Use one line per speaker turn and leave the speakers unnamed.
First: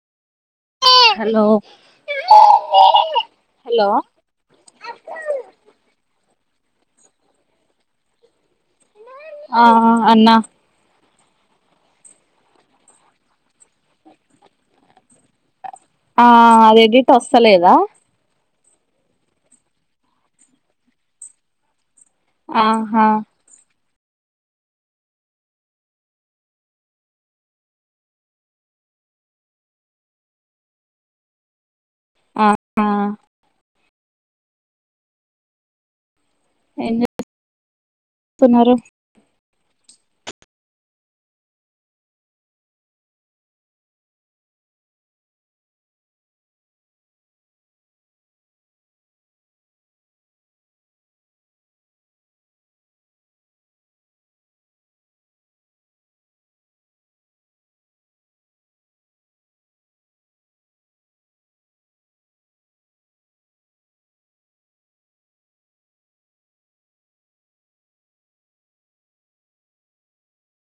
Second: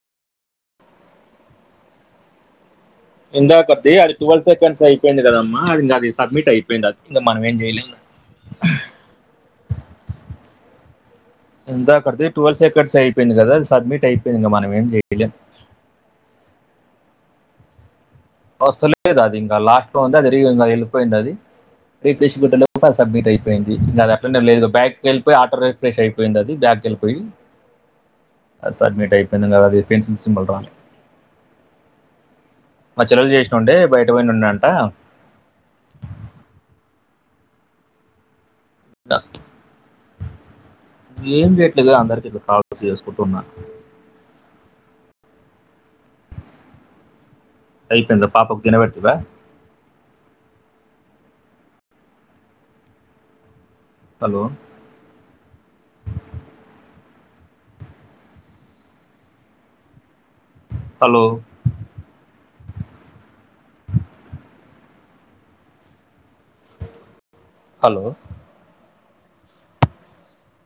hello
ఇందాకద్ది అది twelve seconds అయిపోయింది కదమ్మా అది ఇందాకది సబ్మిట్ అయిపోయింది అది ఇంకా మనం ఏం చెయలేం
ఆ అన్నా
ఇందాకడిది టువల్స్ సకెట్స్ అయిపోయింది కదా అది సబ్మిట్ అయిపోయింది ఇంకా మనమేం చేయలేం
ఆ అది ఎడిట్ వస్తలేదా
వస్తలేదు అది ఇంకా లాస్ట్ లోంది అది రీ ఇంకా వెళ్ళిపోయింది అది రిఫ్రెష్ కొట్టే లోగా అది
ఆహా
సబ్మిట్ అయిపోయ్ పోయింది ఇందాక అట్లానే లేదు బ్యాక్ కెళ్లిపోయి ఆటో రిఫ్రెష్ అయిపోయింది అది బ్యాక్ వెళ్ళిపోయి అది సడ్మిట్ అయిపోయింది అది పెన్సిల్ సింబల్ రాలే
ఆ
మచ్చలొల్లు చేసినండే బయట పోయి ఉండంట
ఏం చే తిన్నారు
ద ఏం చెయ్యట్లేదు అందరికి ఇట్లా కాల్స్ చేసుకుంటున్నా పైపింక పాపకు తినపెడితివా హలో హలో హలో